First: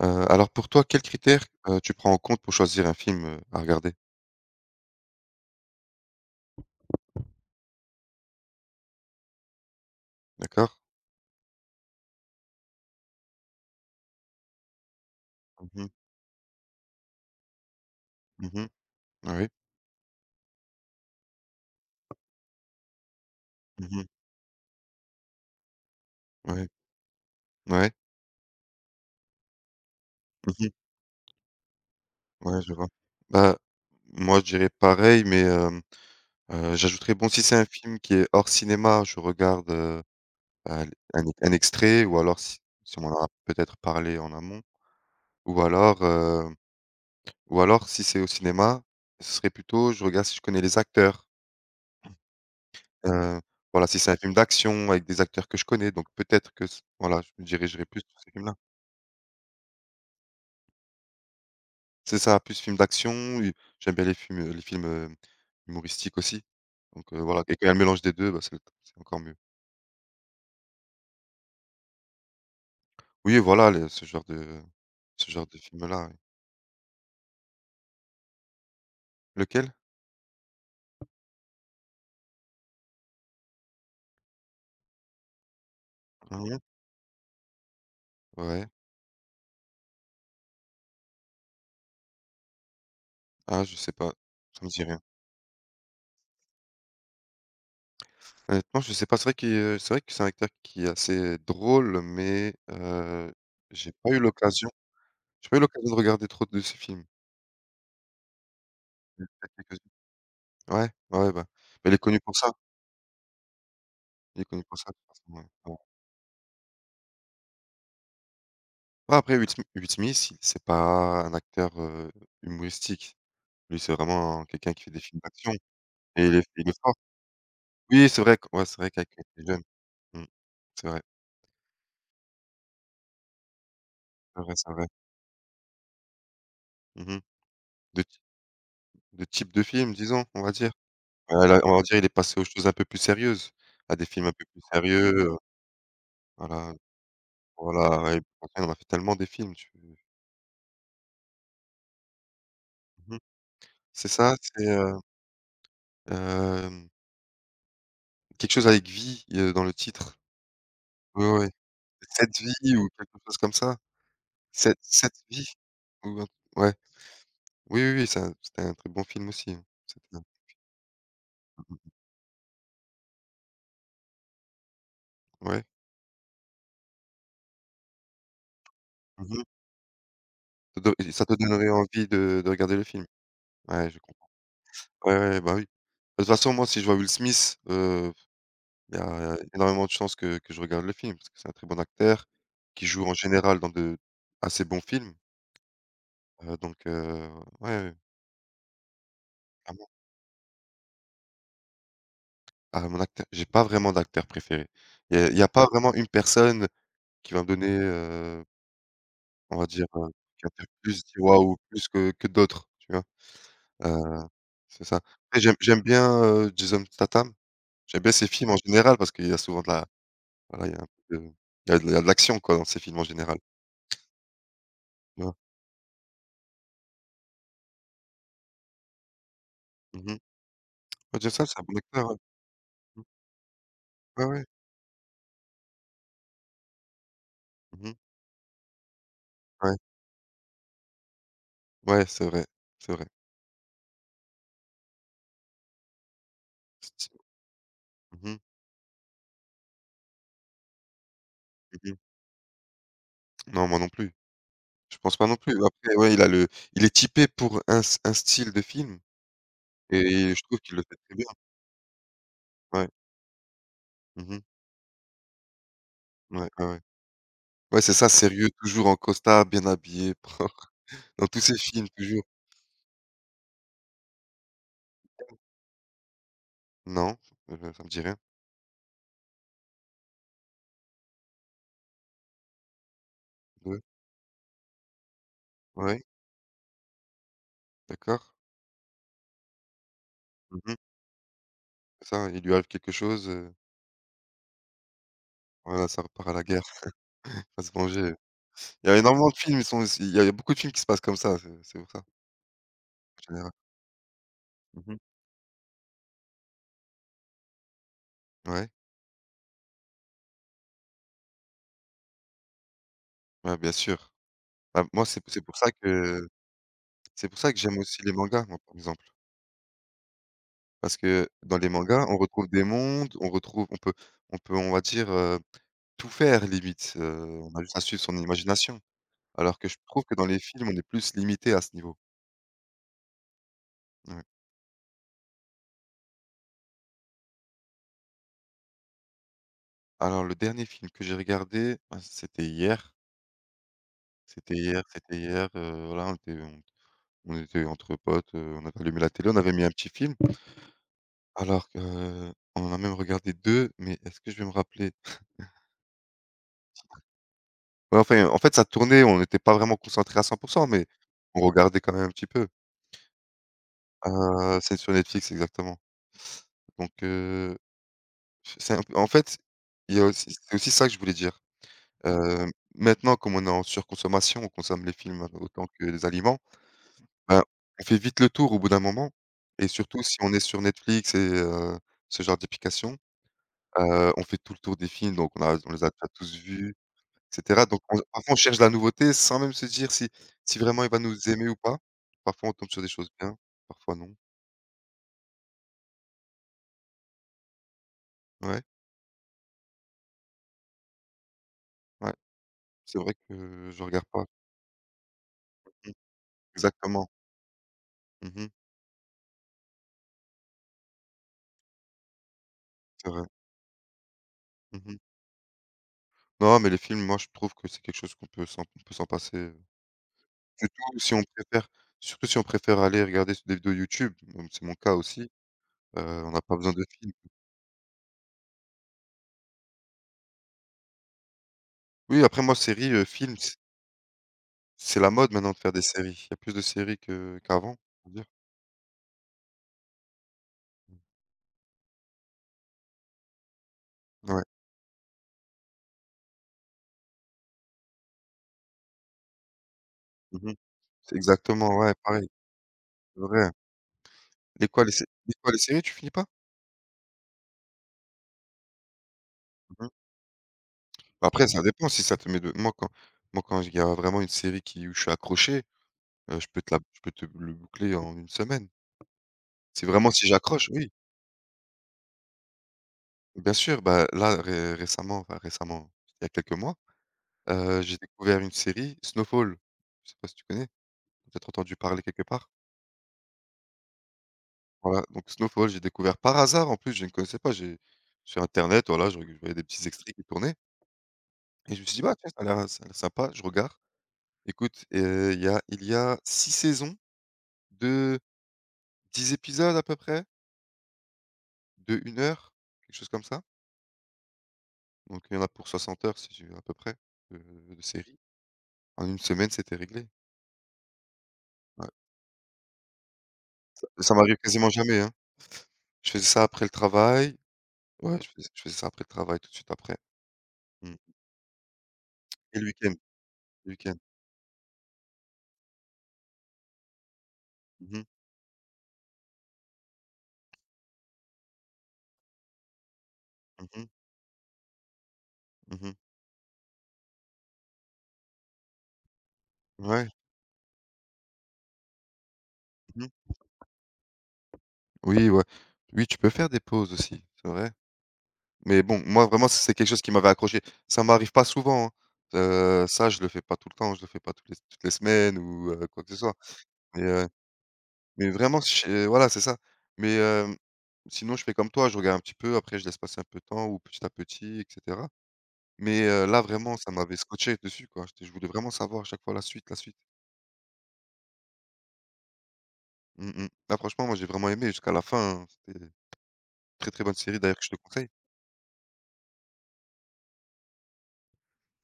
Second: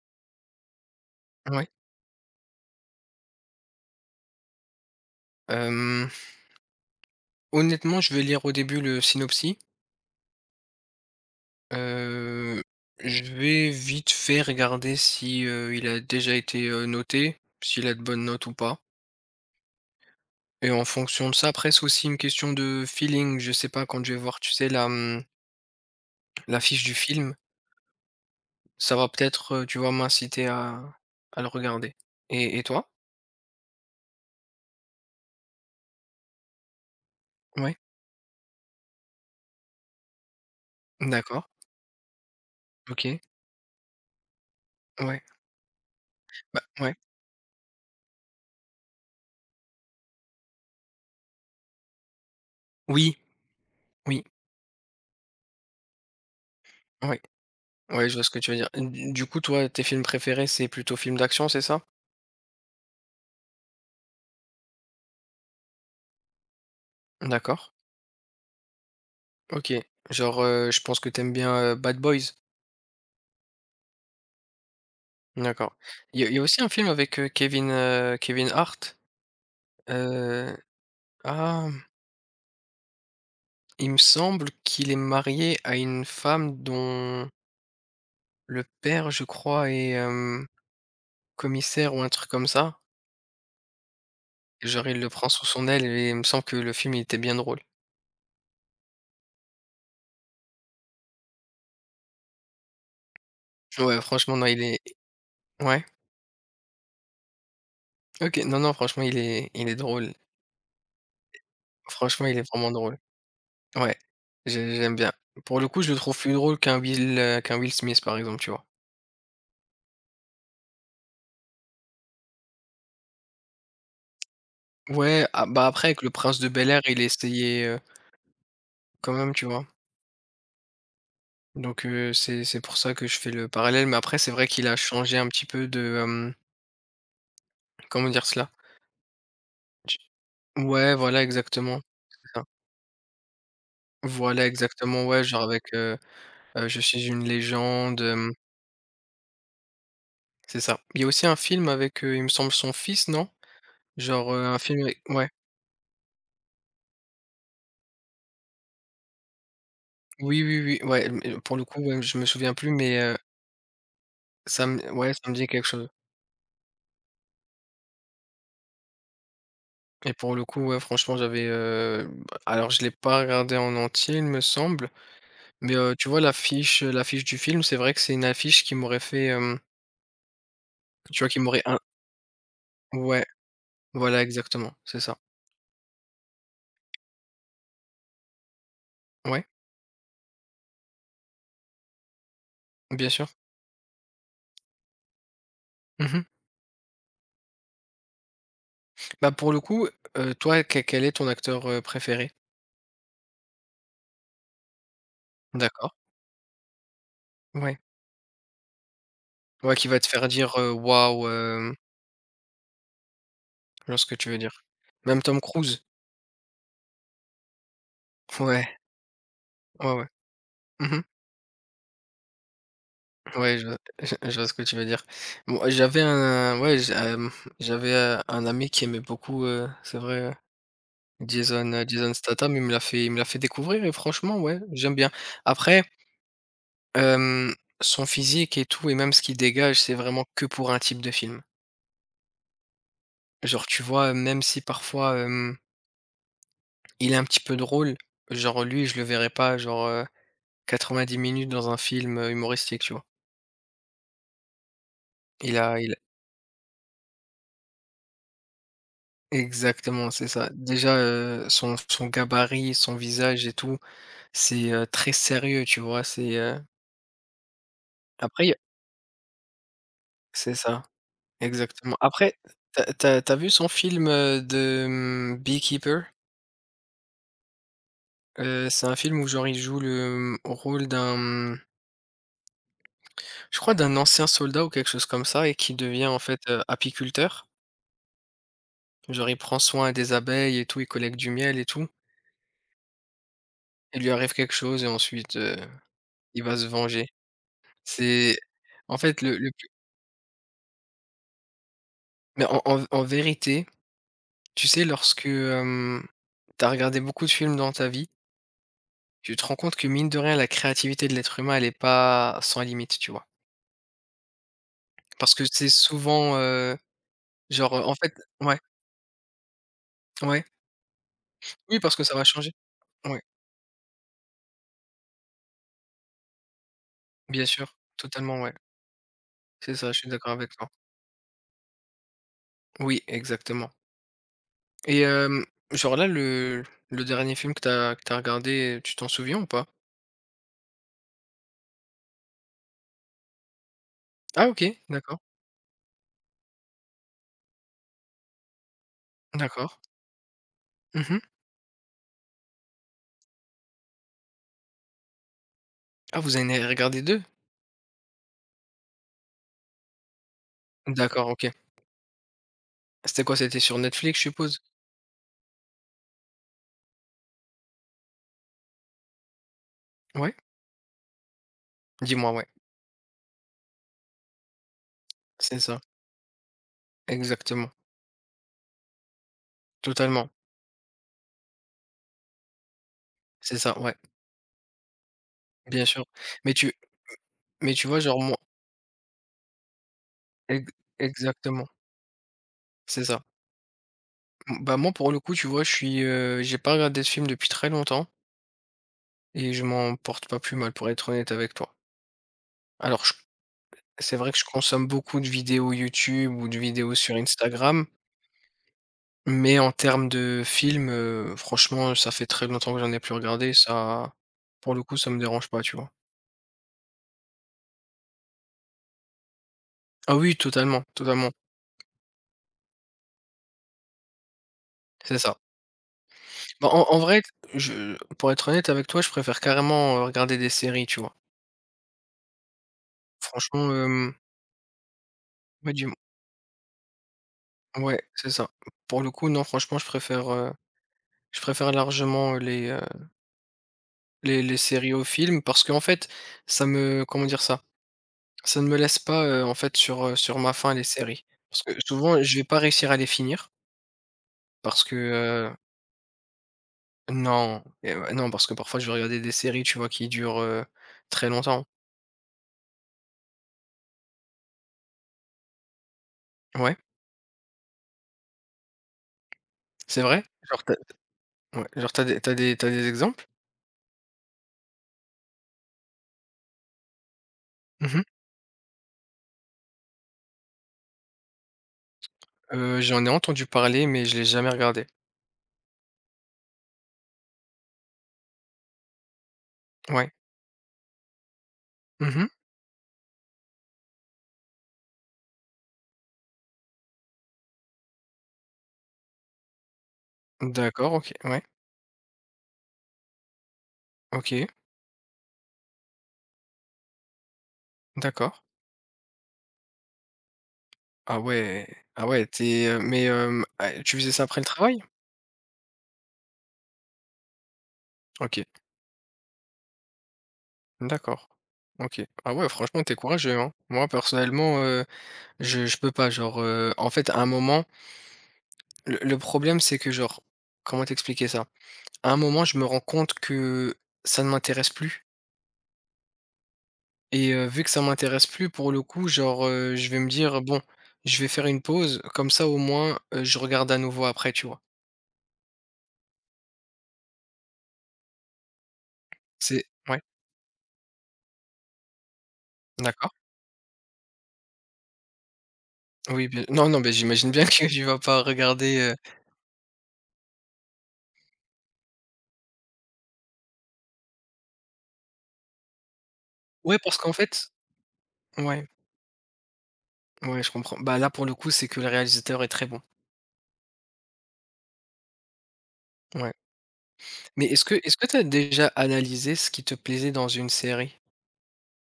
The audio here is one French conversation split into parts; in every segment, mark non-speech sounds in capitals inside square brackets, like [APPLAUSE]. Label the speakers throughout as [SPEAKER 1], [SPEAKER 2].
[SPEAKER 1] Alors pour toi, quels critères,
[SPEAKER 2] Ouais.
[SPEAKER 1] tu prends en compte pour choisir un film, à regarder?
[SPEAKER 2] Hem, Honnêtement, je vais lire au début le synopsis.
[SPEAKER 1] D'accord.
[SPEAKER 2] Heu, je vais vite fait regarder si,
[SPEAKER 1] Mmh
[SPEAKER 2] il
[SPEAKER 1] mh.
[SPEAKER 2] a déjà été, noté, s'il a de bonnes notes ou
[SPEAKER 1] Mmh.
[SPEAKER 2] pas
[SPEAKER 1] Oui.
[SPEAKER 2] et en fonction de ça, après, c'est aussi une question de feeling. Je sais pas, quand
[SPEAKER 1] Mmh.
[SPEAKER 2] je vais voir, tu sais,
[SPEAKER 1] Ouais.
[SPEAKER 2] l'affiche du film,
[SPEAKER 1] Ouais.
[SPEAKER 2] ça va peut-être, tu vois, m'inciter
[SPEAKER 1] Mmh.
[SPEAKER 2] à le regarder et
[SPEAKER 1] Ouais,
[SPEAKER 2] et
[SPEAKER 1] je
[SPEAKER 2] toi?
[SPEAKER 1] vois. Bah, moi, je dirais pareil, mais j'ajouterais, bon, si c'est un
[SPEAKER 2] Ouais.
[SPEAKER 1] film qui est hors cinéma, je regarde, un un e
[SPEAKER 2] D'accord.
[SPEAKER 1] un extrait, ou alors si on m'en
[SPEAKER 2] OK.
[SPEAKER 1] a peut-être parlé en amont,
[SPEAKER 2] Ouais.
[SPEAKER 1] ou alors, heu,
[SPEAKER 2] Bah, ouais.
[SPEAKER 1] ou alors si c'est au cinéma, ce serait plutôt je regarde si je connais les acteurs.
[SPEAKER 2] Oui,
[SPEAKER 1] Heu, voilà, si c'est un
[SPEAKER 2] oui,
[SPEAKER 1] film d'action avec des acteurs que je connais, donc peut-être que
[SPEAKER 2] ouais.
[SPEAKER 1] je me dirigerai plus
[SPEAKER 2] Ouais, je
[SPEAKER 1] sur
[SPEAKER 2] vois ce
[SPEAKER 1] ces
[SPEAKER 2] que tu
[SPEAKER 1] films-là.
[SPEAKER 2] veux dire. Du coup, toi, tes films préférés, c'est plutôt films d'action, c'est ça?
[SPEAKER 1] C'est ça, plus films d'action. heu, J'aime bien les films, humoristiques aussi. Donc voilà, et quand il y
[SPEAKER 2] D'accord,
[SPEAKER 1] a un mélange des deux, bah, c'est encore mieux.
[SPEAKER 2] OK. Genre, je pense que t'aimes bien, Bad Boys?
[SPEAKER 1] Oui, voilà, le ce genre de
[SPEAKER 2] D'accord.
[SPEAKER 1] film-là, ouais.
[SPEAKER 2] Il y a aussi un film avec, Kevin Hart,
[SPEAKER 1] Lequel?
[SPEAKER 2] heu, ah, il me semble qu'il est marié à une
[SPEAKER 1] Mmh.
[SPEAKER 2] femme dont le
[SPEAKER 1] Ouais.
[SPEAKER 2] père, je crois, est, commissaire ou un truc comme ça.
[SPEAKER 1] Ah, je sais pas, ça me dit
[SPEAKER 2] Genre, il
[SPEAKER 1] rien.
[SPEAKER 2] le prend sous son aile et il me semble que le film, il était bien drôle.
[SPEAKER 1] Honnêtement, je sais pas, c'est vrai que c'est un acteur qui est assez drôle, mais j'ai
[SPEAKER 2] Ouais,
[SPEAKER 1] pas eu
[SPEAKER 2] franchement, non, il
[SPEAKER 1] l'occasion
[SPEAKER 2] est
[SPEAKER 1] j'ai pas eu
[SPEAKER 2] ouais?
[SPEAKER 1] l'occasion de regarder trop de ses films.
[SPEAKER 2] OK, non, non, franchement, il est drôle.
[SPEAKER 1] Ouais, ouais, bah, mais il est connu
[SPEAKER 2] Franchement, il
[SPEAKER 1] pour
[SPEAKER 2] est
[SPEAKER 1] ça,
[SPEAKER 2] vraiment drôle. Ouais,
[SPEAKER 1] de
[SPEAKER 2] j'aime
[SPEAKER 1] toute
[SPEAKER 2] bien.
[SPEAKER 1] façon, ouais.
[SPEAKER 2] Pour le
[SPEAKER 1] Ouais.
[SPEAKER 2] coup, je le trouve plus drôle qu'un Will Smith, par exemple, tu vois?
[SPEAKER 1] Bah, après Will Smith, il c'est pas un acteur, humoristique. Lui, c'est vraiment quelqu'un qui fait des films
[SPEAKER 2] Ouais, ah,
[SPEAKER 1] d'action
[SPEAKER 2] bah, après avec le
[SPEAKER 1] et il
[SPEAKER 2] Prince
[SPEAKER 1] est
[SPEAKER 2] de
[SPEAKER 1] il est
[SPEAKER 2] Bel-Air,
[SPEAKER 1] fort.
[SPEAKER 2] il essayait,
[SPEAKER 1] Oui, c'est vrai q ouais, c'est vrai qu'avec
[SPEAKER 2] quand même, tu
[SPEAKER 1] les jeunes.
[SPEAKER 2] vois?
[SPEAKER 1] Mmh. C'est vrai,
[SPEAKER 2] Donc c'est pour ça que je fais le parallèle, mais après c'est vrai qu'il
[SPEAKER 1] c'est
[SPEAKER 2] a
[SPEAKER 1] vrai.
[SPEAKER 2] changé un petit peu de,
[SPEAKER 1] Mmh. De
[SPEAKER 2] comment
[SPEAKER 1] ty
[SPEAKER 2] dire cela?
[SPEAKER 1] de type de film,
[SPEAKER 2] J
[SPEAKER 1] disons, on va dire.
[SPEAKER 2] Ouais, voilà,
[SPEAKER 1] Ouais, là, on
[SPEAKER 2] exactement,
[SPEAKER 1] va dire, il est
[SPEAKER 2] c'est
[SPEAKER 1] passé aux
[SPEAKER 2] ça.
[SPEAKER 1] choses un peu plus sérieuses, à des films un peu
[SPEAKER 2] Voilà,
[SPEAKER 1] plus
[SPEAKER 2] exactement,
[SPEAKER 1] sérieux,
[SPEAKER 2] ouais, genre avec,
[SPEAKER 1] voilà,
[SPEAKER 2] «Je suis une légende»,
[SPEAKER 1] voilà, ouais, on en a fait tellement des films, tu mmh
[SPEAKER 2] c'est ça. Il y a aussi un film avec, il me semble son fils, non?
[SPEAKER 1] C'est
[SPEAKER 2] Genre,
[SPEAKER 1] ça,
[SPEAKER 2] un
[SPEAKER 1] c'est,
[SPEAKER 2] film avec ouais.
[SPEAKER 1] hem Quelque chose avec vie, dans le titre.
[SPEAKER 2] Oui, oui, oui, ouais,
[SPEAKER 1] Ouais,
[SPEAKER 2] mais
[SPEAKER 1] ouais, ouais.
[SPEAKER 2] pour le coup, ouais, je me
[SPEAKER 1] Cette
[SPEAKER 2] souviens plus,
[SPEAKER 1] vie ou
[SPEAKER 2] mais
[SPEAKER 1] quelque chose comme ça.
[SPEAKER 2] Ça
[SPEAKER 1] Cette
[SPEAKER 2] me ouais,
[SPEAKER 1] cette
[SPEAKER 2] ça me
[SPEAKER 1] vie
[SPEAKER 2] dit quelque chose
[SPEAKER 1] ou un ouais. Oui, oui, oui, ça c'était un très bon film aussi, hein. C'était
[SPEAKER 2] et pour le coup, ouais, franchement, j'avais, alors je l'ai pas regardé en entier, il me semble,
[SPEAKER 1] Ouais.
[SPEAKER 2] mais tu vois l'affiche, l'affiche du film, c'est vrai que c'est une affiche qui m'aurait fait,
[SPEAKER 1] Mmh. Ça do Et
[SPEAKER 2] tu
[SPEAKER 1] ça
[SPEAKER 2] vois,
[SPEAKER 1] te
[SPEAKER 2] qui m'aurait
[SPEAKER 1] donnerait
[SPEAKER 2] un
[SPEAKER 1] envie de regarder le film?
[SPEAKER 2] ouais,
[SPEAKER 1] Ouais, je
[SPEAKER 2] voilà,
[SPEAKER 1] comprends.
[SPEAKER 2] exactement, c'est
[SPEAKER 1] Ouais,
[SPEAKER 2] ça.
[SPEAKER 1] ouais, ouais, bah, oui. De toute façon, moi, si je vois Will Smith, il y a
[SPEAKER 2] Ouais,
[SPEAKER 1] énormément de chances que je regarde le film parce que c'est un très bon acteur qui joue
[SPEAKER 2] bien
[SPEAKER 1] en
[SPEAKER 2] sûr.
[SPEAKER 1] général dans de assez bons films.
[SPEAKER 2] Mmh.
[SPEAKER 1] heu, donc heu, ouais, ouais.
[SPEAKER 2] Bah, pour le coup, toi, quel est ton acteur, préféré?
[SPEAKER 1] Ah, mon acteur j'ai pas vraiment d'acteur préféré. Il y a pas
[SPEAKER 2] D'accord,
[SPEAKER 1] vraiment une personne qui va me donner,
[SPEAKER 2] ouais.
[SPEAKER 1] on va
[SPEAKER 2] Ouais,
[SPEAKER 1] dire,
[SPEAKER 2] qui va te
[SPEAKER 1] heu,
[SPEAKER 2] faire
[SPEAKER 1] qui va
[SPEAKER 2] dire,
[SPEAKER 1] me faire
[SPEAKER 2] heu:
[SPEAKER 1] plus dire:
[SPEAKER 2] «Waouh»,
[SPEAKER 1] «Waouh» plus que d'autres, tu vois?
[SPEAKER 2] je
[SPEAKER 1] Heu,
[SPEAKER 2] tu veux dire.
[SPEAKER 1] c'est ça.
[SPEAKER 2] Même Tom
[SPEAKER 1] Après j'aime
[SPEAKER 2] Cruise?
[SPEAKER 1] j'aime bien, Jason Statham. J'aime bien ses films en
[SPEAKER 2] Ouais,
[SPEAKER 1] général parce qu'il y a souvent de la
[SPEAKER 2] ouais, ouais.
[SPEAKER 1] voilà,
[SPEAKER 2] Mmh.
[SPEAKER 1] il y a de l'action, quoi, dans ses films en général,
[SPEAKER 2] Ouais, je vois ce que tu veux dire.
[SPEAKER 1] tu vois?
[SPEAKER 2] Bon, j'avais un ouais, j'avais, un ami qui aimait beaucoup, c'est
[SPEAKER 1] Mmh.
[SPEAKER 2] vrai,
[SPEAKER 1] Ouais, Jason, c'est un bon acteur,
[SPEAKER 2] Jason
[SPEAKER 1] ouais.
[SPEAKER 2] Statham, il me l'a
[SPEAKER 1] Mmh.
[SPEAKER 2] fait il me l'a fait découvrir et
[SPEAKER 1] Ouais,
[SPEAKER 2] franchement,
[SPEAKER 1] ouais.
[SPEAKER 2] ouais, j'aime bien. Après, hem,
[SPEAKER 1] Mmh.
[SPEAKER 2] son physique et tout et même ce qu'il
[SPEAKER 1] Ouais.
[SPEAKER 2] dégage, c'est vraiment que pour un type de film.
[SPEAKER 1] Ouais, c'est vrai, c'est vrai.
[SPEAKER 2] Genre, tu vois, même si parfois, il est un petit peu drôle,
[SPEAKER 1] Mmh mh.
[SPEAKER 2] genre, lui, je le verrais pas, genre, 90 minutes dans un
[SPEAKER 1] Mmh.
[SPEAKER 2] film, humoristique, tu vois?
[SPEAKER 1] Non, moi non plus. Je pense pas non plus.
[SPEAKER 2] Il a il
[SPEAKER 1] Après, ouais, il a le il est typé pour un style de film,
[SPEAKER 2] Exactement, c'est
[SPEAKER 1] et je
[SPEAKER 2] ça.
[SPEAKER 1] trouve qu'il le
[SPEAKER 2] Déjà,
[SPEAKER 1] fait très bien.
[SPEAKER 2] son gabarit,
[SPEAKER 1] Ouais.
[SPEAKER 2] son visage et tout,
[SPEAKER 1] Mmh.
[SPEAKER 2] c'est, très sérieux, tu vois?
[SPEAKER 1] Ouais, ouais, ouais. Ouais, c'est ça,
[SPEAKER 2] Après
[SPEAKER 1] sérieux,
[SPEAKER 2] y a
[SPEAKER 1] toujours en costard, bien habillé,
[SPEAKER 2] c'est
[SPEAKER 1] propre.
[SPEAKER 2] ça,
[SPEAKER 1] [LAUGHS] Dans tous ses films,
[SPEAKER 2] exactement.
[SPEAKER 1] toujours.
[SPEAKER 2] Après, t'as t'as tu vu son film, Beekeeper?
[SPEAKER 1] Non, ça me dit rien.
[SPEAKER 2] C'est un film où genre il joue rôle je crois
[SPEAKER 1] Ouais.
[SPEAKER 2] d'un ancien soldat ou quelque chose comme ça et qui
[SPEAKER 1] Ouais,
[SPEAKER 2] devient en fait, apiculteur.
[SPEAKER 1] d'accord.
[SPEAKER 2] Genre il prend soin des abeilles et
[SPEAKER 1] Mmh.
[SPEAKER 2] tout, il collecte du miel et tout.
[SPEAKER 1] Il lui arrive quelque chose,
[SPEAKER 2] Il lui arrive quelque chose et ensuite,
[SPEAKER 1] voilà, ça repart à
[SPEAKER 2] il
[SPEAKER 1] la
[SPEAKER 2] va
[SPEAKER 1] guerre,
[SPEAKER 2] se venger.
[SPEAKER 1] [LAUGHS] à se venger.
[SPEAKER 2] C'est
[SPEAKER 1] Il y
[SPEAKER 2] en
[SPEAKER 1] a
[SPEAKER 2] fait
[SPEAKER 1] énormément de
[SPEAKER 2] le
[SPEAKER 1] films, ils sont il y a beaucoup de films qui se passent comme ça, c'est pour ça,
[SPEAKER 2] Mais en
[SPEAKER 1] en général.
[SPEAKER 2] vérité, tu sais,
[SPEAKER 1] Mmh.
[SPEAKER 2] lorsque, tu regardé beaucoup de films dans ta vie,
[SPEAKER 1] Ouais,
[SPEAKER 2] tu te rends compte que mine de rien, la créativité de l'être humain, elle est pas sans limite, tu vois?
[SPEAKER 1] ouais, bien sûr. Bah, moi,
[SPEAKER 2] Parce que c'est souvent,
[SPEAKER 1] c'est pour ça que
[SPEAKER 2] genre,
[SPEAKER 1] j'aime
[SPEAKER 2] en
[SPEAKER 1] aussi
[SPEAKER 2] fait
[SPEAKER 1] les mangas, moi,
[SPEAKER 2] ouais,
[SPEAKER 1] par exemple.
[SPEAKER 2] ouais.
[SPEAKER 1] Parce que dans les
[SPEAKER 2] Oui, parce que
[SPEAKER 1] mangas,
[SPEAKER 2] ça
[SPEAKER 1] on
[SPEAKER 2] va
[SPEAKER 1] retrouve
[SPEAKER 2] changer.
[SPEAKER 1] des mondes,
[SPEAKER 2] Ouais,
[SPEAKER 1] on peut, on va dire, tout faire limite,
[SPEAKER 2] bien
[SPEAKER 1] on a
[SPEAKER 2] sûr,
[SPEAKER 1] juste à suivre son
[SPEAKER 2] totalement, ouais.
[SPEAKER 1] imagination. Alors que
[SPEAKER 2] C'est
[SPEAKER 1] je
[SPEAKER 2] ça, je
[SPEAKER 1] trouve
[SPEAKER 2] suis
[SPEAKER 1] que dans
[SPEAKER 2] d'accord
[SPEAKER 1] les
[SPEAKER 2] avec toi.
[SPEAKER 1] films, on est plus limité à ce niveau.
[SPEAKER 2] Oui, exactement
[SPEAKER 1] Ouais.
[SPEAKER 2] et genre là, le dernier film que t'as regardé, tu t'en souviens ou pas?
[SPEAKER 1] Alors le dernier film que j'ai regardé, bah, c'était hier,
[SPEAKER 2] Ah OK, d'accord,
[SPEAKER 1] voilà, on était entre potes, on avait allumé la télé, on avait mis un
[SPEAKER 2] d'accord.
[SPEAKER 1] petit film.
[SPEAKER 2] Mmh.
[SPEAKER 1] Alors que On en a même regardé deux, mais est-ce que je vais me rappeler?
[SPEAKER 2] Ah, vous en avez regardé 2.
[SPEAKER 1] Ouais, enfin, en fait, ça tournait, on n'était pas vraiment concentré à 100, mais
[SPEAKER 2] D'accord,
[SPEAKER 1] on
[SPEAKER 2] OK.
[SPEAKER 1] regardait quand même un petit peu.
[SPEAKER 2] C'était quoi? C'était sur Netflix, je suppose?
[SPEAKER 1] C'est sur Netflix exactement. Donc c'est un peu, en fait, il y a
[SPEAKER 2] Ouais?
[SPEAKER 1] aussi c'est aussi ça que je voulais dire.
[SPEAKER 2] Dis-moi, ouais.
[SPEAKER 1] Heu, Maintenant, comme on est en surconsommation, on consomme les films
[SPEAKER 2] C'est
[SPEAKER 1] autant
[SPEAKER 2] ça,
[SPEAKER 1] que les aliments. Ben,
[SPEAKER 2] exactement,
[SPEAKER 1] on fait vite le tour au bout d'un moment, et surtout si
[SPEAKER 2] totalement.
[SPEAKER 1] on est sur Netflix et ce genre d'application,
[SPEAKER 2] C'est ça, ouais,
[SPEAKER 1] on fait tout le tour des films, donc on les
[SPEAKER 2] bien
[SPEAKER 1] a
[SPEAKER 2] sûr.
[SPEAKER 1] déjà tous
[SPEAKER 2] Mais
[SPEAKER 1] vus
[SPEAKER 2] tu
[SPEAKER 1] et cetera.
[SPEAKER 2] mais
[SPEAKER 1] Donc
[SPEAKER 2] tu
[SPEAKER 1] on
[SPEAKER 2] vois, genre,
[SPEAKER 1] parfois on
[SPEAKER 2] moi
[SPEAKER 1] cherche la nouveauté sans même se dire si
[SPEAKER 2] ex
[SPEAKER 1] vraiment il va nous aimer ou
[SPEAKER 2] exactement,
[SPEAKER 1] pas. Parfois on tombe sur des
[SPEAKER 2] c'est
[SPEAKER 1] choses
[SPEAKER 2] ça.
[SPEAKER 1] bien, parfois non.
[SPEAKER 2] M Bah, moi, pour le coup, tu vois, j'ai pas regardé ce film depuis très longtemps
[SPEAKER 1] Ouais,
[SPEAKER 2] et je m'en porte pas plus mal, pour être honnête avec toi.
[SPEAKER 1] ouais, c'est
[SPEAKER 2] Alors
[SPEAKER 1] vrai
[SPEAKER 2] je
[SPEAKER 1] que je regarde
[SPEAKER 2] C'est
[SPEAKER 1] pas. Mmh.
[SPEAKER 2] vrai que je consomme beaucoup de vidéos YouTube ou de vidéos
[SPEAKER 1] Exactement.
[SPEAKER 2] sur Instagram,
[SPEAKER 1] Mmh.
[SPEAKER 2] mais en termes de films, franchement, ça fait très longtemps que j'en ai
[SPEAKER 1] C'est
[SPEAKER 2] plus
[SPEAKER 1] vrai.
[SPEAKER 2] regardé, ça pour le coup,
[SPEAKER 1] Mmh.
[SPEAKER 2] ça me dérange pas, tu vois?
[SPEAKER 1] Non, mais les films, moi, je trouve que c'est quelque chose qu'on peut s'en on peut s'en passer,
[SPEAKER 2] Ah oui, totalement,
[SPEAKER 1] surtout si on
[SPEAKER 2] totalement,
[SPEAKER 1] préfère surtout si on préfère aller regarder des vidéos YouTube, donc c'est mon cas
[SPEAKER 2] c'est
[SPEAKER 1] aussi,
[SPEAKER 2] ça.
[SPEAKER 1] on n'a pas
[SPEAKER 2] Bah,
[SPEAKER 1] besoin
[SPEAKER 2] en
[SPEAKER 1] de
[SPEAKER 2] en
[SPEAKER 1] films.
[SPEAKER 2] vrai, je pour être honnête avec toi, je préfère carrément, regarder des séries, tu vois?
[SPEAKER 1] Oui, après moi, séries, films,
[SPEAKER 2] Franchement, hem
[SPEAKER 1] c'est la mode maintenant de
[SPEAKER 2] ouais,
[SPEAKER 1] faire des
[SPEAKER 2] dis
[SPEAKER 1] séries. Il y a plus de séries que qu'avant,
[SPEAKER 2] ouais,
[SPEAKER 1] on va dire.
[SPEAKER 2] c'est ça. Pour le coup, non, franchement, je préfère largement les
[SPEAKER 1] Ouais.
[SPEAKER 2] les séries aux films parce qu'en fait, ça me comment dire ça? Ça ne me laisse pas, en fait, sur
[SPEAKER 1] Mmh.
[SPEAKER 2] ma faim, les
[SPEAKER 1] C'est
[SPEAKER 2] séries. Parce que
[SPEAKER 1] exactement, ouais,
[SPEAKER 2] souvent,
[SPEAKER 1] pareil,
[SPEAKER 2] je vais pas réussir à les
[SPEAKER 1] c'est
[SPEAKER 2] finir
[SPEAKER 1] vrai. Les
[SPEAKER 2] parce
[SPEAKER 1] quoi, les
[SPEAKER 2] que,
[SPEAKER 1] sé les quoi,
[SPEAKER 2] heu
[SPEAKER 1] Les séries, tu finis pas?
[SPEAKER 2] non, et ouais, non, parce que parfois, je vais regarder des séries, tu vois,
[SPEAKER 1] Mmh.
[SPEAKER 2] qui durent, très
[SPEAKER 1] Après ça
[SPEAKER 2] longtemps.
[SPEAKER 1] dépend si ça te met de moi quand il y a vraiment une série qui où je suis accroché,
[SPEAKER 2] Ouais,
[SPEAKER 1] je peux te le boucler en une semaine. C'est
[SPEAKER 2] c'est
[SPEAKER 1] vraiment
[SPEAKER 2] vrai?
[SPEAKER 1] si
[SPEAKER 2] Genre
[SPEAKER 1] j'accroche, oui,
[SPEAKER 2] Ouais, genre t'as des exemples?
[SPEAKER 1] bien sûr. Bah, là, ré récemment, enfin récemment, il y a quelques mois,
[SPEAKER 2] Mmh
[SPEAKER 1] j'ai
[SPEAKER 2] mh.
[SPEAKER 1] découvert une série, Snowfall. Je sais pas si tu connais? T'as peut-être entendu parler quelque part?
[SPEAKER 2] J'en ai entendu parler, mais je l'ai jamais regardé.
[SPEAKER 1] Voilà, donc Snowfall, j'ai découvert par hasard, en plus je ne connaissais pas, j'ai sur internet, voilà, je voyais des petits
[SPEAKER 2] Ouais.
[SPEAKER 1] extraits qui tournaient, et je me suis dit: «Bah,
[SPEAKER 2] Mmh.
[SPEAKER 1] tiens, ça a l'air sympa», je regarde. Écoute, il y a 6 saisons de 10 épisodes à peu près,
[SPEAKER 2] D'accord, OK. Ouais.
[SPEAKER 1] de 1 heure, quelque chose comme ça.
[SPEAKER 2] OK.
[SPEAKER 1] Donc il y en a pour 60 heures si tu veux à peu près de série.
[SPEAKER 2] D'accord.
[SPEAKER 1] En une semaine, c'était réglé.
[SPEAKER 2] Ah ouais.
[SPEAKER 1] Ouais,
[SPEAKER 2] Ah ouais, mais, tu
[SPEAKER 1] bah,
[SPEAKER 2] faisais
[SPEAKER 1] ça
[SPEAKER 2] ça
[SPEAKER 1] m'arrive
[SPEAKER 2] après le
[SPEAKER 1] quasiment
[SPEAKER 2] travail?
[SPEAKER 1] jamais, hein. Je faisais ça après le travail. Ouais, je
[SPEAKER 2] OK.
[SPEAKER 1] faisais je faisais ça après le travail, tout de suite après. Mmh
[SPEAKER 2] D'accord. OK. Ah ouais,
[SPEAKER 1] et le
[SPEAKER 2] franchement, t'es
[SPEAKER 1] week-end,
[SPEAKER 2] courageux, hein.
[SPEAKER 1] le
[SPEAKER 2] Moi,
[SPEAKER 1] week-end.
[SPEAKER 2] personnellement, je peux pas, genre, en fait, à un moment,
[SPEAKER 1] Mmh mh.
[SPEAKER 2] le problème, c'est que genre, comment t'expliquer ça? À un moment, je me rends compte que
[SPEAKER 1] Mmh.
[SPEAKER 2] ça ne m'intéresse plus.
[SPEAKER 1] Mmh.
[SPEAKER 2] Et vu que ça m'intéresse plus pour le coup, genre, je vais me
[SPEAKER 1] Ouais.
[SPEAKER 2] dire: «Bon, je vais faire une pause, comme ça au moins,
[SPEAKER 1] Mmh.
[SPEAKER 2] je regarde à nouveau après», tu vois?
[SPEAKER 1] Oui, ouais. Oui, tu peux faire des pauses aussi, c'est vrai. Mais bon, moi, vraiment,
[SPEAKER 2] C'est
[SPEAKER 1] c'est quelque
[SPEAKER 2] Ouais,
[SPEAKER 1] chose qui m'avait accroché. Ça m'arrive pas souvent, hein. Ça,
[SPEAKER 2] d'accord.
[SPEAKER 1] je le fais pas tout le temps, je le fais pas toutes les semaines ou quoi que ce
[SPEAKER 2] Oui,
[SPEAKER 1] soit.
[SPEAKER 2] bien non, non, mais
[SPEAKER 1] Mais heu,
[SPEAKER 2] j'imagine bien [LAUGHS] que tu vas pas
[SPEAKER 1] mais vraiment,
[SPEAKER 2] regarder,
[SPEAKER 1] je voilà, c'est ça. Mais hem, Sinon, je fais comme toi, je regarde un petit peu, après je laisse passer un peu de temps, ou petit à petit, et cetera. Là vraiment
[SPEAKER 2] ouais,
[SPEAKER 1] ça
[SPEAKER 2] parce qu'en
[SPEAKER 1] m'avait
[SPEAKER 2] fait
[SPEAKER 1] scotché dessus, quoi, j'étais je voulais
[SPEAKER 2] ouais,
[SPEAKER 1] vraiment savoir à chaque fois la suite, la suite.
[SPEAKER 2] ouais, je comprends. Bah, là, pour le coup, c'est que le réalisateur est très bon.
[SPEAKER 1] Mmh mh. Là franchement moi j'ai vraiment aimé jusqu'à la fin, hein, c'était une
[SPEAKER 2] Ouais.
[SPEAKER 1] très, très bonne série
[SPEAKER 2] Mais
[SPEAKER 1] d'ailleurs
[SPEAKER 2] est-ce
[SPEAKER 1] que je te
[SPEAKER 2] que est-ce que
[SPEAKER 1] conseille.
[SPEAKER 2] tu as déjà analysé ce qui te plaisait dans une série?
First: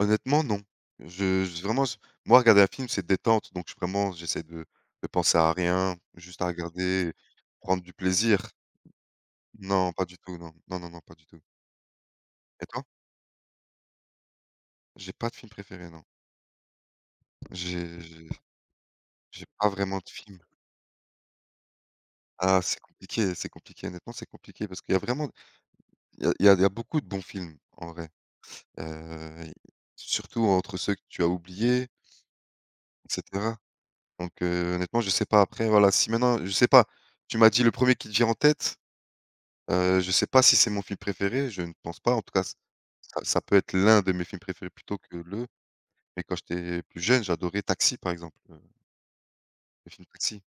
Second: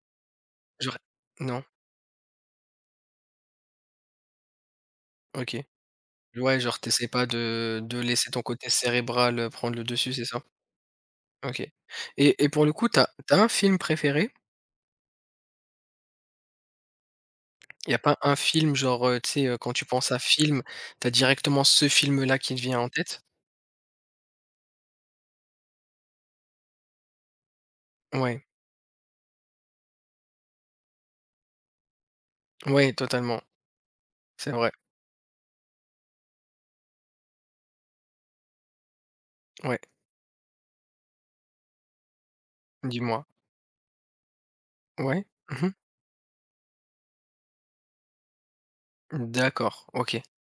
[SPEAKER 1] Honnêtement non.
[SPEAKER 2] Genre non?
[SPEAKER 1] Je vraiment je Moi regarder un film c'est détente, donc je vraiment j'essaie de penser à
[SPEAKER 2] OK.
[SPEAKER 1] rien, juste à
[SPEAKER 2] Ouais, genre t'essaies
[SPEAKER 1] regarder,
[SPEAKER 2] pas de
[SPEAKER 1] prendre du
[SPEAKER 2] de laisser ton
[SPEAKER 1] plaisir.
[SPEAKER 2] côté cérébral, prendre le
[SPEAKER 1] Non pas
[SPEAKER 2] dessus,
[SPEAKER 1] du
[SPEAKER 2] c'est
[SPEAKER 1] tout,
[SPEAKER 2] ça?
[SPEAKER 1] non. Non, non, non, pas du tout.
[SPEAKER 2] OK et pour
[SPEAKER 1] Et
[SPEAKER 2] le
[SPEAKER 1] toi?
[SPEAKER 2] coup, t'as un film préféré?
[SPEAKER 1] J'ai pas de film préféré, non.
[SPEAKER 2] Il y a
[SPEAKER 1] J'ai
[SPEAKER 2] pas
[SPEAKER 1] j'ai
[SPEAKER 2] un film genre, tu sais,
[SPEAKER 1] j'ai pas
[SPEAKER 2] quand tu
[SPEAKER 1] vraiment de
[SPEAKER 2] penses à
[SPEAKER 1] film.
[SPEAKER 2] film, t'as directement ce film-là qui te
[SPEAKER 1] Ah,
[SPEAKER 2] vient
[SPEAKER 1] c'est
[SPEAKER 2] en tête?
[SPEAKER 1] compliqué, honnêtement c'est compliqué parce qu'il y a vraiment il y a il y a il y a beaucoup de bons films en vrai.
[SPEAKER 2] Ouais,
[SPEAKER 1] Heu, Surtout entre ceux que tu as oubliés,
[SPEAKER 2] ouais,
[SPEAKER 1] et
[SPEAKER 2] totalement,
[SPEAKER 1] cetera. Donc
[SPEAKER 2] c'est vrai,
[SPEAKER 1] honnêtement, je sais pas, après voilà, si maintenant je sais pas, tu m'as dit le premier qui te vient en tête,
[SPEAKER 2] ouais,
[SPEAKER 1] je sais pas si c'est mon film préféré, je ne pense pas. En tout cas, ç ça
[SPEAKER 2] dis-moi.
[SPEAKER 1] ça peut être l'un de mes films préférés plutôt que
[SPEAKER 2] Ouais,
[SPEAKER 1] le, mais quand j'étais plus jeune, j'adorais Taxi, par exemple,
[SPEAKER 2] d'accord,
[SPEAKER 1] le film
[SPEAKER 2] OK.
[SPEAKER 1] Taxi.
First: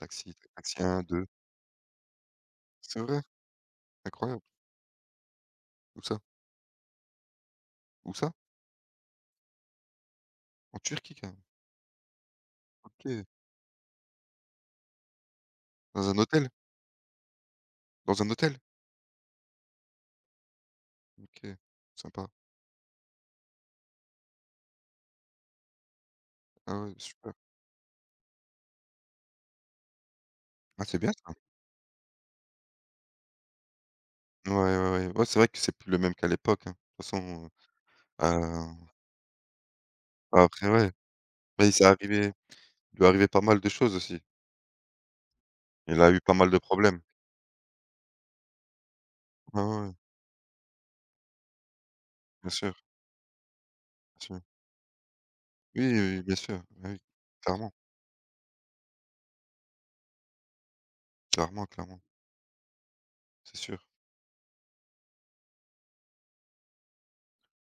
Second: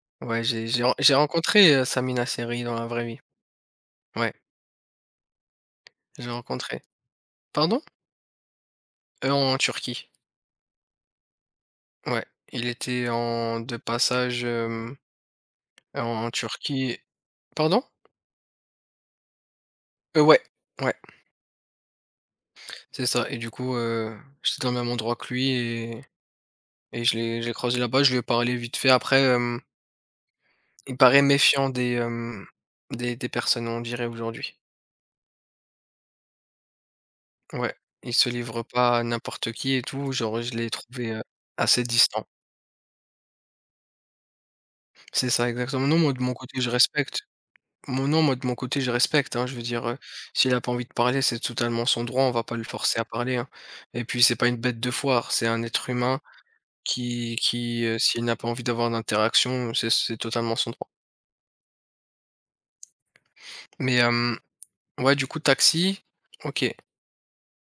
[SPEAKER 1] Taxi,
[SPEAKER 2] Ouais, j'ai
[SPEAKER 1] Taxi
[SPEAKER 2] j'ai ren
[SPEAKER 1] un,
[SPEAKER 2] j'ai
[SPEAKER 1] deux.
[SPEAKER 2] rencontré, Samina Seri dans la
[SPEAKER 1] C'est
[SPEAKER 2] vraie vie.
[SPEAKER 1] vrai?
[SPEAKER 2] Ouais,
[SPEAKER 1] Incroyable. Où ça?
[SPEAKER 2] j'ai rencontré. Pardon?
[SPEAKER 1] Où ça?
[SPEAKER 2] En Turquie,
[SPEAKER 1] En Turquie, carrément?
[SPEAKER 2] ouais, il était
[SPEAKER 1] OK.
[SPEAKER 2] en de passage,
[SPEAKER 1] Dans un
[SPEAKER 2] en
[SPEAKER 1] hôtel?
[SPEAKER 2] Turquie. Pardon?
[SPEAKER 1] Dans un hôtel?
[SPEAKER 2] Ouais, ouais.
[SPEAKER 1] OK, sympa.
[SPEAKER 2] C'est ça et du coup, j'étais dans le même endroit que lui et
[SPEAKER 1] Ah ouais,
[SPEAKER 2] et je
[SPEAKER 1] super.
[SPEAKER 2] l'ai j'ai croisé là-bas, je lui ai parlé vite fait. Après,
[SPEAKER 1] Ah,
[SPEAKER 2] il
[SPEAKER 1] c'est bien
[SPEAKER 2] paraît
[SPEAKER 1] ça.
[SPEAKER 2] méfiant des personnes, on dirait
[SPEAKER 1] Ouais,
[SPEAKER 2] aujourd'hui.
[SPEAKER 1] ouais, ouais. Ouais, c'est vrai que c'est plus le même qu'à l'époque, hein. De toute façon,
[SPEAKER 2] Ouais, il
[SPEAKER 1] heu,
[SPEAKER 2] se livre
[SPEAKER 1] heu,
[SPEAKER 2] pas à n'importe qui et tout, genre je
[SPEAKER 1] après
[SPEAKER 2] l'ai
[SPEAKER 1] ouais,
[SPEAKER 2] trouvé,
[SPEAKER 1] mais
[SPEAKER 2] assez distant.
[SPEAKER 1] il lui est arrivé pas mal de choses aussi.
[SPEAKER 2] C'est ça, exactement. Non,
[SPEAKER 1] Il a
[SPEAKER 2] moi de
[SPEAKER 1] eu
[SPEAKER 2] mon
[SPEAKER 1] pas mal de
[SPEAKER 2] côté, je
[SPEAKER 1] problèmes.
[SPEAKER 2] respecte. Mon nom Moi de mon côté, je respecte, hein. Je
[SPEAKER 1] Ouais,
[SPEAKER 2] veux
[SPEAKER 1] ouais,
[SPEAKER 2] dire,
[SPEAKER 1] ouais,
[SPEAKER 2] s'il a pas envie de parler, c'est totalement son droit, on va
[SPEAKER 1] bien
[SPEAKER 2] pas le
[SPEAKER 1] sûr,
[SPEAKER 2] forcer à parler, hein, et puis
[SPEAKER 1] bien
[SPEAKER 2] c'est
[SPEAKER 1] sûr.
[SPEAKER 2] pas une bête de foire, c'est un
[SPEAKER 1] Oui,
[SPEAKER 2] être
[SPEAKER 1] oui,
[SPEAKER 2] humain.
[SPEAKER 1] oui, bien sûr, bah, oui,
[SPEAKER 2] Qui
[SPEAKER 1] clairement,
[SPEAKER 2] qui, heu, s'il n'a pas envie d'avoir d'interaction, c'est totalement son droit.
[SPEAKER 1] clairement, clairement, c'est sûr.
[SPEAKER 2] Mais, ouais, du coup, Taxi, OK,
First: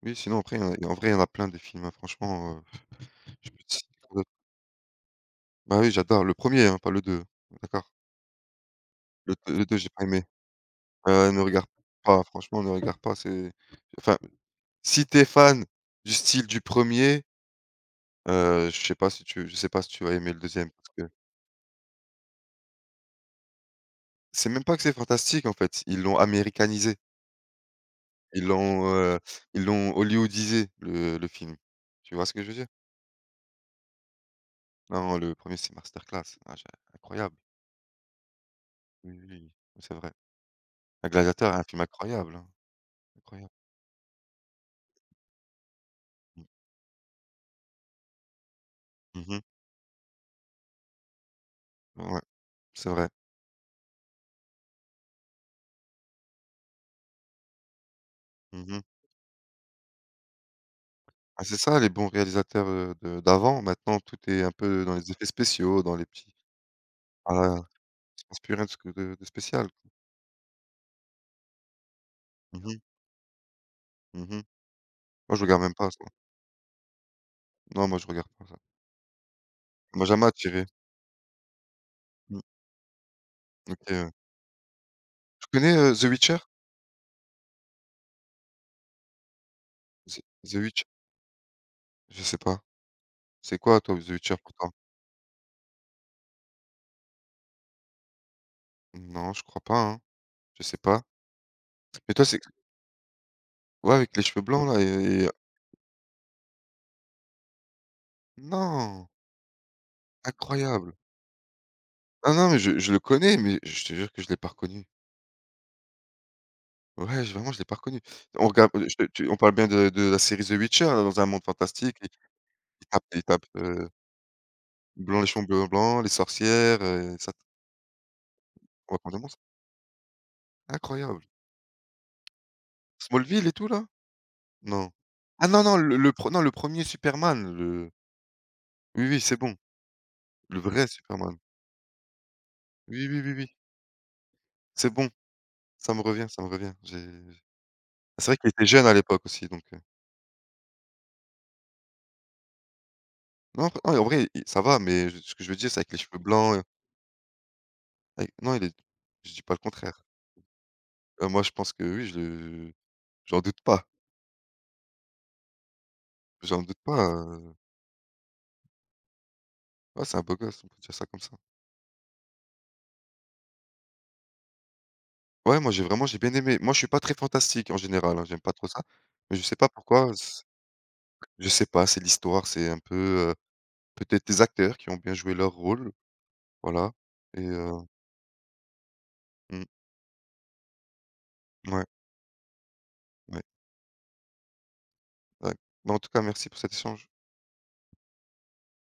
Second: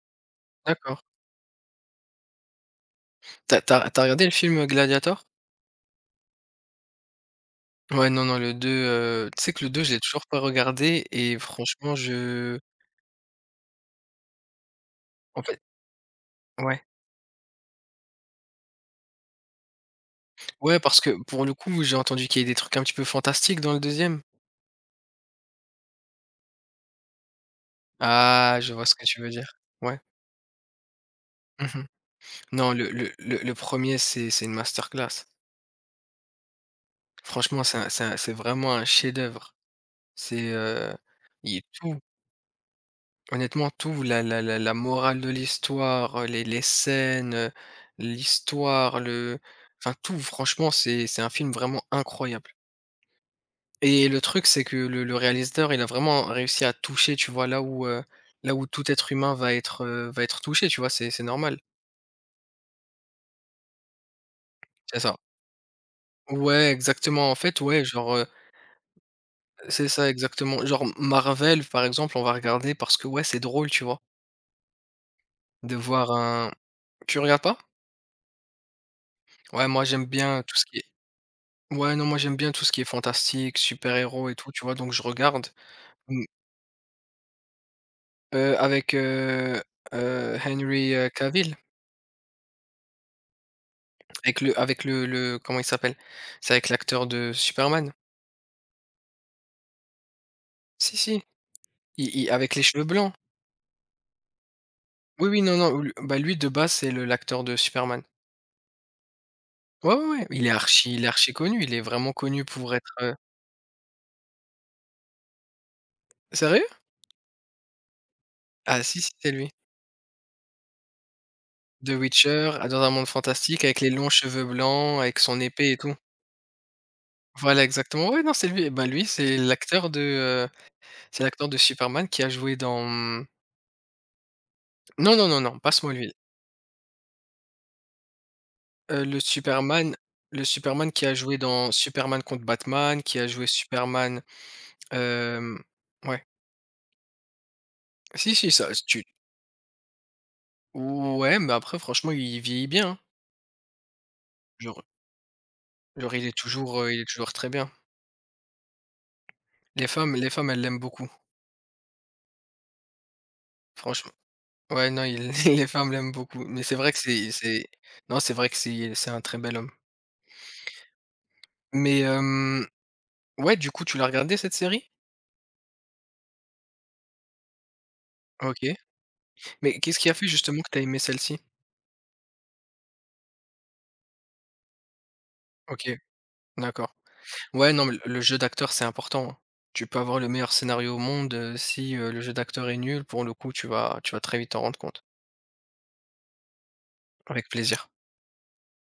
[SPEAKER 1] Oui, sinon après, en
[SPEAKER 2] d'accord.
[SPEAKER 1] vrai, il y en a plein des films, hein, franchement, je peux
[SPEAKER 2] t'as
[SPEAKER 1] te
[SPEAKER 2] t'as
[SPEAKER 1] citer
[SPEAKER 2] tu
[SPEAKER 1] quoi
[SPEAKER 2] regardé
[SPEAKER 1] d'autre?
[SPEAKER 2] le film, Gladiator?
[SPEAKER 1] Bah, oui, j'adore le premier, hein, pas le deux. D'accord.
[SPEAKER 2] Ouais, non, non, le 2
[SPEAKER 1] Le
[SPEAKER 2] tu sais
[SPEAKER 1] 2,
[SPEAKER 2] que
[SPEAKER 1] le
[SPEAKER 2] le
[SPEAKER 1] 2,
[SPEAKER 2] 2
[SPEAKER 1] j'ai
[SPEAKER 2] je l'ai
[SPEAKER 1] pas aimé.
[SPEAKER 2] toujours pas regardé et
[SPEAKER 1] Ne regarde
[SPEAKER 2] franchement,
[SPEAKER 1] pas,
[SPEAKER 2] je
[SPEAKER 1] franchement, ne regarde pas, c'est, enfin, si tu es
[SPEAKER 2] en fait
[SPEAKER 1] fan du style du
[SPEAKER 2] ouais.
[SPEAKER 1] premier. Je sais pas si tu vas aimer le deuxième
[SPEAKER 2] Ouais, parce que
[SPEAKER 1] parce que
[SPEAKER 2] pour le coup, j'ai entendu qu'il y ait des trucs un petit peu fantastiques dans le deuxième.
[SPEAKER 1] c'est même pas que c'est fantastique, en fait, ils l'ont américanisé. Ils
[SPEAKER 2] Ah, je vois
[SPEAKER 1] l'ont,
[SPEAKER 2] ce que
[SPEAKER 1] heu,
[SPEAKER 2] tu veux dire.
[SPEAKER 1] Ils l'ont
[SPEAKER 2] Ouais.
[SPEAKER 1] hollywoodisé le film.
[SPEAKER 2] Mmh.
[SPEAKER 1] Tu vois ce que je veux dire?
[SPEAKER 2] Non, le 1 c'est une
[SPEAKER 1] Non,
[SPEAKER 2] masterclass.
[SPEAKER 1] le premier c'est masterclass. Ah j'ai Incroyable.
[SPEAKER 2] Franchement, c'est vraiment un
[SPEAKER 1] Oui, oui, oui,
[SPEAKER 2] chef-d'œuvre.
[SPEAKER 1] c'est vrai.
[SPEAKER 2] C'est, heu,
[SPEAKER 1] La Gladiateur
[SPEAKER 2] il y
[SPEAKER 1] est
[SPEAKER 2] a
[SPEAKER 1] un film
[SPEAKER 2] tout.
[SPEAKER 1] incroyable, hein, incroyable.
[SPEAKER 2] Honnêtement, tout, la morale de l'histoire, les
[SPEAKER 1] Mmh.
[SPEAKER 2] les scènes, l'histoire, le
[SPEAKER 1] Mmh.
[SPEAKER 2] enfin tout, franchement, c'est un film vraiment
[SPEAKER 1] Ouais,
[SPEAKER 2] incroyable
[SPEAKER 1] c'est vrai.
[SPEAKER 2] et le truc, c'est que le réalisateur, il a vraiment réussi à toucher, tu vois? Là où
[SPEAKER 1] Mmh.
[SPEAKER 2] tout être humain va être touché, tu vois? C'est
[SPEAKER 1] Ah,
[SPEAKER 2] normal.
[SPEAKER 1] c'est ça les bons réalisateurs, de d'avant. Maintenant tout est un peu dans
[SPEAKER 2] C'est
[SPEAKER 1] les
[SPEAKER 2] ça.
[SPEAKER 1] effets spéciaux, dans les
[SPEAKER 2] Ouais, exactement,
[SPEAKER 1] ah,
[SPEAKER 2] en fait,
[SPEAKER 1] là,
[SPEAKER 2] ouais, genre,
[SPEAKER 1] il se passe plus rien de sc de spécial.
[SPEAKER 2] c'est ça, exactement. Genre, Marvel, par exemple, on va
[SPEAKER 1] Mmh
[SPEAKER 2] regarder
[SPEAKER 1] mh.
[SPEAKER 2] parce que, ouais, c'est drôle, tu vois?
[SPEAKER 1] Mmh. Moi je regarde même
[SPEAKER 2] De
[SPEAKER 1] pas.
[SPEAKER 2] voir un Tu regardes pas?
[SPEAKER 1] Non, moi je regarde pas ça.
[SPEAKER 2] Ouais, moi,
[SPEAKER 1] Ça
[SPEAKER 2] j'aime
[SPEAKER 1] m'a jamais
[SPEAKER 2] bien tout ce
[SPEAKER 1] attiré.
[SPEAKER 2] qui est Ouais, non, moi j'aime
[SPEAKER 1] Mmh,
[SPEAKER 2] bien tout ce qui est fantastique,
[SPEAKER 1] OK,
[SPEAKER 2] super-héros et tout, tu vois? Donc je regarde,
[SPEAKER 1] tu connais, The
[SPEAKER 2] mmh,
[SPEAKER 1] Witcher?
[SPEAKER 2] avec,
[SPEAKER 1] The Witch?
[SPEAKER 2] Henry, Cavill,
[SPEAKER 1] Je sais pas. C'est quoi toi, The Witcher
[SPEAKER 2] avec
[SPEAKER 1] pour
[SPEAKER 2] le
[SPEAKER 1] toi?
[SPEAKER 2] avec le le comment il s'appelle? C'est avec l'acteur de Superman.
[SPEAKER 1] Non, je crois pas, hein. Je sais
[SPEAKER 2] Si,
[SPEAKER 1] pas.
[SPEAKER 2] si,
[SPEAKER 1] Mais
[SPEAKER 2] il
[SPEAKER 1] toi
[SPEAKER 2] il
[SPEAKER 1] c'est,
[SPEAKER 2] avec les cheveux blancs.
[SPEAKER 1] ouais, avec les cheveux blancs là, et
[SPEAKER 2] Oui, oui, non, non, l bah, lui de base, c'est le l'acteur de Superman.
[SPEAKER 1] non!
[SPEAKER 2] Ouais, ouais, ouais, il est archi
[SPEAKER 1] Incroyable.
[SPEAKER 2] il est archi connu, il est vraiment
[SPEAKER 1] Ah
[SPEAKER 2] connu
[SPEAKER 1] non, mais
[SPEAKER 2] pour
[SPEAKER 1] je
[SPEAKER 2] être,
[SPEAKER 1] le connais, mais je te jure que je l'ai pas reconnu.
[SPEAKER 2] sérieux?
[SPEAKER 1] Ouais, je l'ai pas reconnu. On regarde,
[SPEAKER 2] Ah
[SPEAKER 1] je
[SPEAKER 2] si,
[SPEAKER 1] te
[SPEAKER 2] si,
[SPEAKER 1] tu
[SPEAKER 2] c'est
[SPEAKER 1] on
[SPEAKER 2] lui.
[SPEAKER 1] parle bien de la série The Witcher, là, dans un monde
[SPEAKER 2] The
[SPEAKER 1] fantastique. Il
[SPEAKER 2] Witcher, ah, dans
[SPEAKER 1] ils
[SPEAKER 2] un
[SPEAKER 1] tapent
[SPEAKER 2] monde
[SPEAKER 1] ils tapent,
[SPEAKER 2] fantastique avec les longs cheveux blancs, avec
[SPEAKER 1] blanc les
[SPEAKER 2] son
[SPEAKER 1] cheveux blancs,
[SPEAKER 2] épée et tout.
[SPEAKER 1] blancs, les sorcières, ça
[SPEAKER 2] Voilà exactement, ouais, non, c'est lui. Et ben,
[SPEAKER 1] on va
[SPEAKER 2] lui,
[SPEAKER 1] prendre le monstre. Incroyable.
[SPEAKER 2] c'est l'acteur de Superman qui a joué dans, mmh
[SPEAKER 1] Smallville et tout là? Non.
[SPEAKER 2] non, non, non,
[SPEAKER 1] Ah
[SPEAKER 2] non,
[SPEAKER 1] non,
[SPEAKER 2] pas
[SPEAKER 1] non, le
[SPEAKER 2] Smallville.
[SPEAKER 1] pre non, le premier Superman, le
[SPEAKER 2] Heu,
[SPEAKER 1] oui,
[SPEAKER 2] le
[SPEAKER 1] oui, c'est bon,
[SPEAKER 2] Superman le
[SPEAKER 1] le vrai
[SPEAKER 2] Superman qui a
[SPEAKER 1] Superman.
[SPEAKER 2] joué dans Superman contre Batman,
[SPEAKER 1] Oui,
[SPEAKER 2] qui
[SPEAKER 1] oui,
[SPEAKER 2] a
[SPEAKER 1] oui,
[SPEAKER 2] joué
[SPEAKER 1] oui,
[SPEAKER 2] Superman,
[SPEAKER 1] c'est bon,
[SPEAKER 2] hem,
[SPEAKER 1] ça me
[SPEAKER 2] ouais.
[SPEAKER 1] revient, ça me revient. J'ai C'est
[SPEAKER 2] Si,
[SPEAKER 1] vrai qu'il
[SPEAKER 2] si,
[SPEAKER 1] était
[SPEAKER 2] ça si
[SPEAKER 1] jeune à
[SPEAKER 2] tu
[SPEAKER 1] l'époque aussi, donc
[SPEAKER 2] ouais, mais après franchement, il vieillit bien, hein.
[SPEAKER 1] non, non, en vrai, il ça va,
[SPEAKER 2] Genre
[SPEAKER 1] mais ce que je veux dire, c'est avec les
[SPEAKER 2] genre
[SPEAKER 1] cheveux blancs,
[SPEAKER 2] il est toujours très bien.
[SPEAKER 1] avec non, il est, je dis pas le
[SPEAKER 2] Les
[SPEAKER 1] contraire.
[SPEAKER 2] femmes les femmes, elles l'aiment beaucoup,
[SPEAKER 1] Moi, je pense que oui, je le j'en doute pas,
[SPEAKER 2] franchement. Ouais, non, il [LAUGHS] les femmes l'aiment beaucoup, mais
[SPEAKER 1] j'en
[SPEAKER 2] c'est
[SPEAKER 1] doute
[SPEAKER 2] vrai que
[SPEAKER 1] pas,
[SPEAKER 2] c'est
[SPEAKER 1] heu,
[SPEAKER 2] c'est non, c'est vrai que c'est un très bel homme.
[SPEAKER 1] ouais, c'est un beau gosse, on peut dire ça comme ça.
[SPEAKER 2] Mais hem ouais, du coup, tu l'as regardée cette série?
[SPEAKER 1] Ouais, moi, j'ai bien aimé. Moi, je suis pas très fantastique en général, hein, j'aime pas
[SPEAKER 2] OK.
[SPEAKER 1] trop ça, mais je sais pas
[SPEAKER 2] Mais qu'est-ce qui a
[SPEAKER 1] pourquoi,
[SPEAKER 2] fait
[SPEAKER 1] c
[SPEAKER 2] justement que t'as aimé celle-ci?
[SPEAKER 1] je sais pas, c'est l'histoire, c'est un peu, peut-être des acteurs qui ont bien joué leur
[SPEAKER 2] OK,
[SPEAKER 1] rôle, voilà.
[SPEAKER 2] d'accord.
[SPEAKER 1] Et
[SPEAKER 2] Ouais, non, mais le jeu d'acteur, c'est important, hein.
[SPEAKER 1] mmh,
[SPEAKER 2] Tu peux avoir le meilleur scénario au monde,
[SPEAKER 1] ouais,
[SPEAKER 2] si, le jeu d'acteur est nul, pour le
[SPEAKER 1] ouais,
[SPEAKER 2] coup, tu vas très vite t'en rendre compte.
[SPEAKER 1] ouais. Mais en tout cas, merci pour cet échange.
[SPEAKER 2] Avec plaisir.